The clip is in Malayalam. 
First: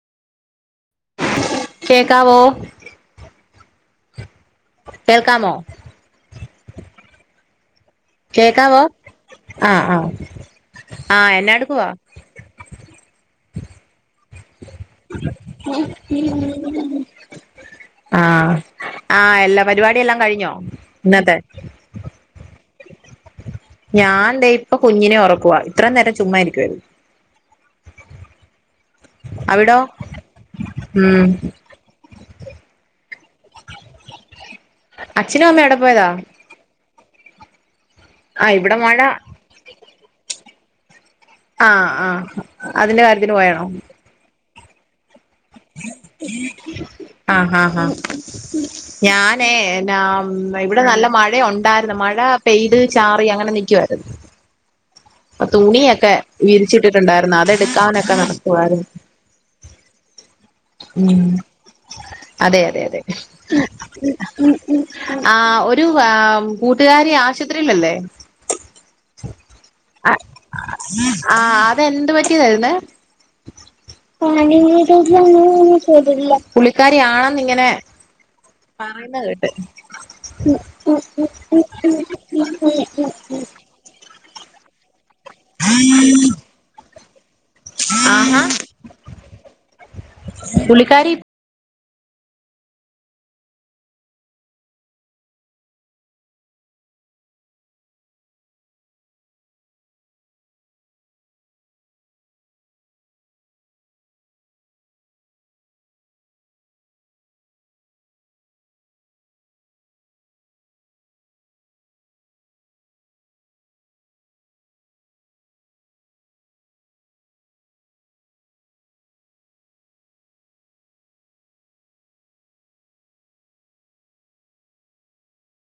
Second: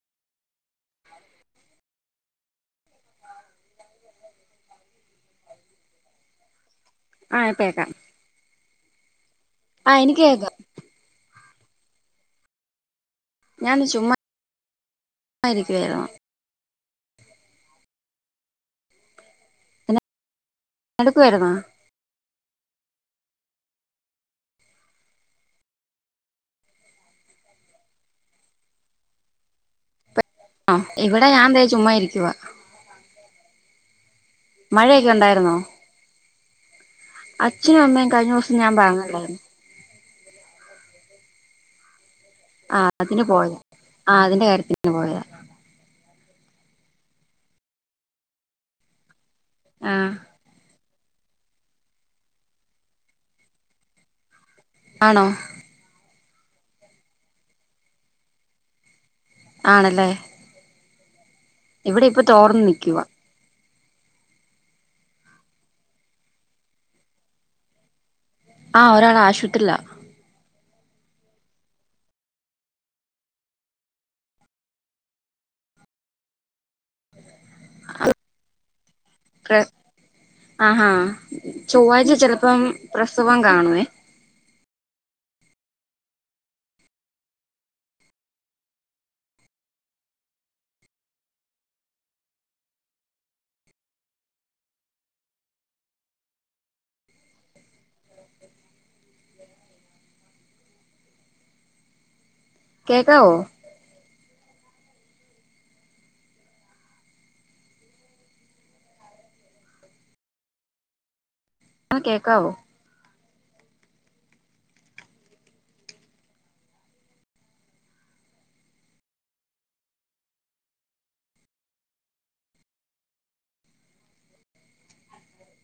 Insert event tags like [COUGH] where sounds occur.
കേക്കാവോ... കേൾക്കാമോ. ആഹ് കേക്കാ കേക്കാവോ.. ആഹ് ആഹ്, എനിക്ക് കേക്കാം ആഹ് എന്നാ എടുക്കുവാ. ഞാന്ന് ചുമ്മാ [UNINTELLIGIBLE] ഇരിക്കുവായിരുന്നു ആഹ്.. ആഹ് എല്ലാ പിന്നെ പരിപാടിയെല്ലാം കഴിഞ്ഞോ? ഇന്നത്തെ എടുക്കുവായിരുന്നോ ഞാൻ ദേ, ഇപ്പ കുഞ്ഞിനെ ഒറക്കുവാ. ഇത്രയും നേരം ചുമ്മായിരിക്കുവായിര് ന്നു അവിടോ.. [UNINTELLIGIBLE] ഇവിടെ ഉം ഞാൻ ദേ, ചുമ്മാ ഇരിക്കുവാ. മഴയൊക്കെ അച്ഛനും ഉണ്ടായിരുന്നോ അമ്മയും ഏവിടെ പോയതാ? അച്ഛനും അമ്മയും ആഹ് കഴിഞ്ഞോസം ഞാൻ ഇവിടെ മഴ പറഞ്ഞില്ലായിരുന്നോ? ആഹ് ആഹ് ആഹ് അതിന്റെ അതിന് കാര്യത്തിന് പോയതാ പോയാണോ ആഹ് അതിന്റെ കാര്യത്തിന് പോയതാ ആഹ് ആഹ് ആഹ്. ഞാനേ ആഹ് എന്നാം ഇവടെ നല്ല മഴ ഒണ്ടായ്ര്ന്നു മഴ പെയ്ത് ചാറി അങ്ങനെ നിക്കുവായിരുന്നു. ആണോ? അപ്പ തുണിയൊക്കെ വിരിച്ചിട്ടിട്ടുണ്ടായിര്ന്നു അതെടുക്കാനൊക്കെ നടക്കുവാരുന്നു. ആണല്ലേ? ഉം ഇവിടെ ഇപ്പൊ അതെ തോർന്ന് അതെ നിക്കുവാ ആഹ് ഒരു വാ കൂട്ടുകാരി ആശുപത്രിലല്ലേ? ആഹ് ഒരാളാശ്വത്രീലാ അഹ് ആഹ് അതെന്ത് പറ്റിയതാര്ന്ന്? പുള്ളിക്കാരി ആണോന്നിങ്ങനെ പറയ്ന്ന കേട്ട്. പ്ര ആഹാ ചൊവ്വാഴ്ച ചെലപ്പം പ്രസവം കാണുവേ. ആഹ് ആഹ് പുള്ളിക്കാരിയിപ് കേക്കാവോ? ആഹ് കേക്കാവോ?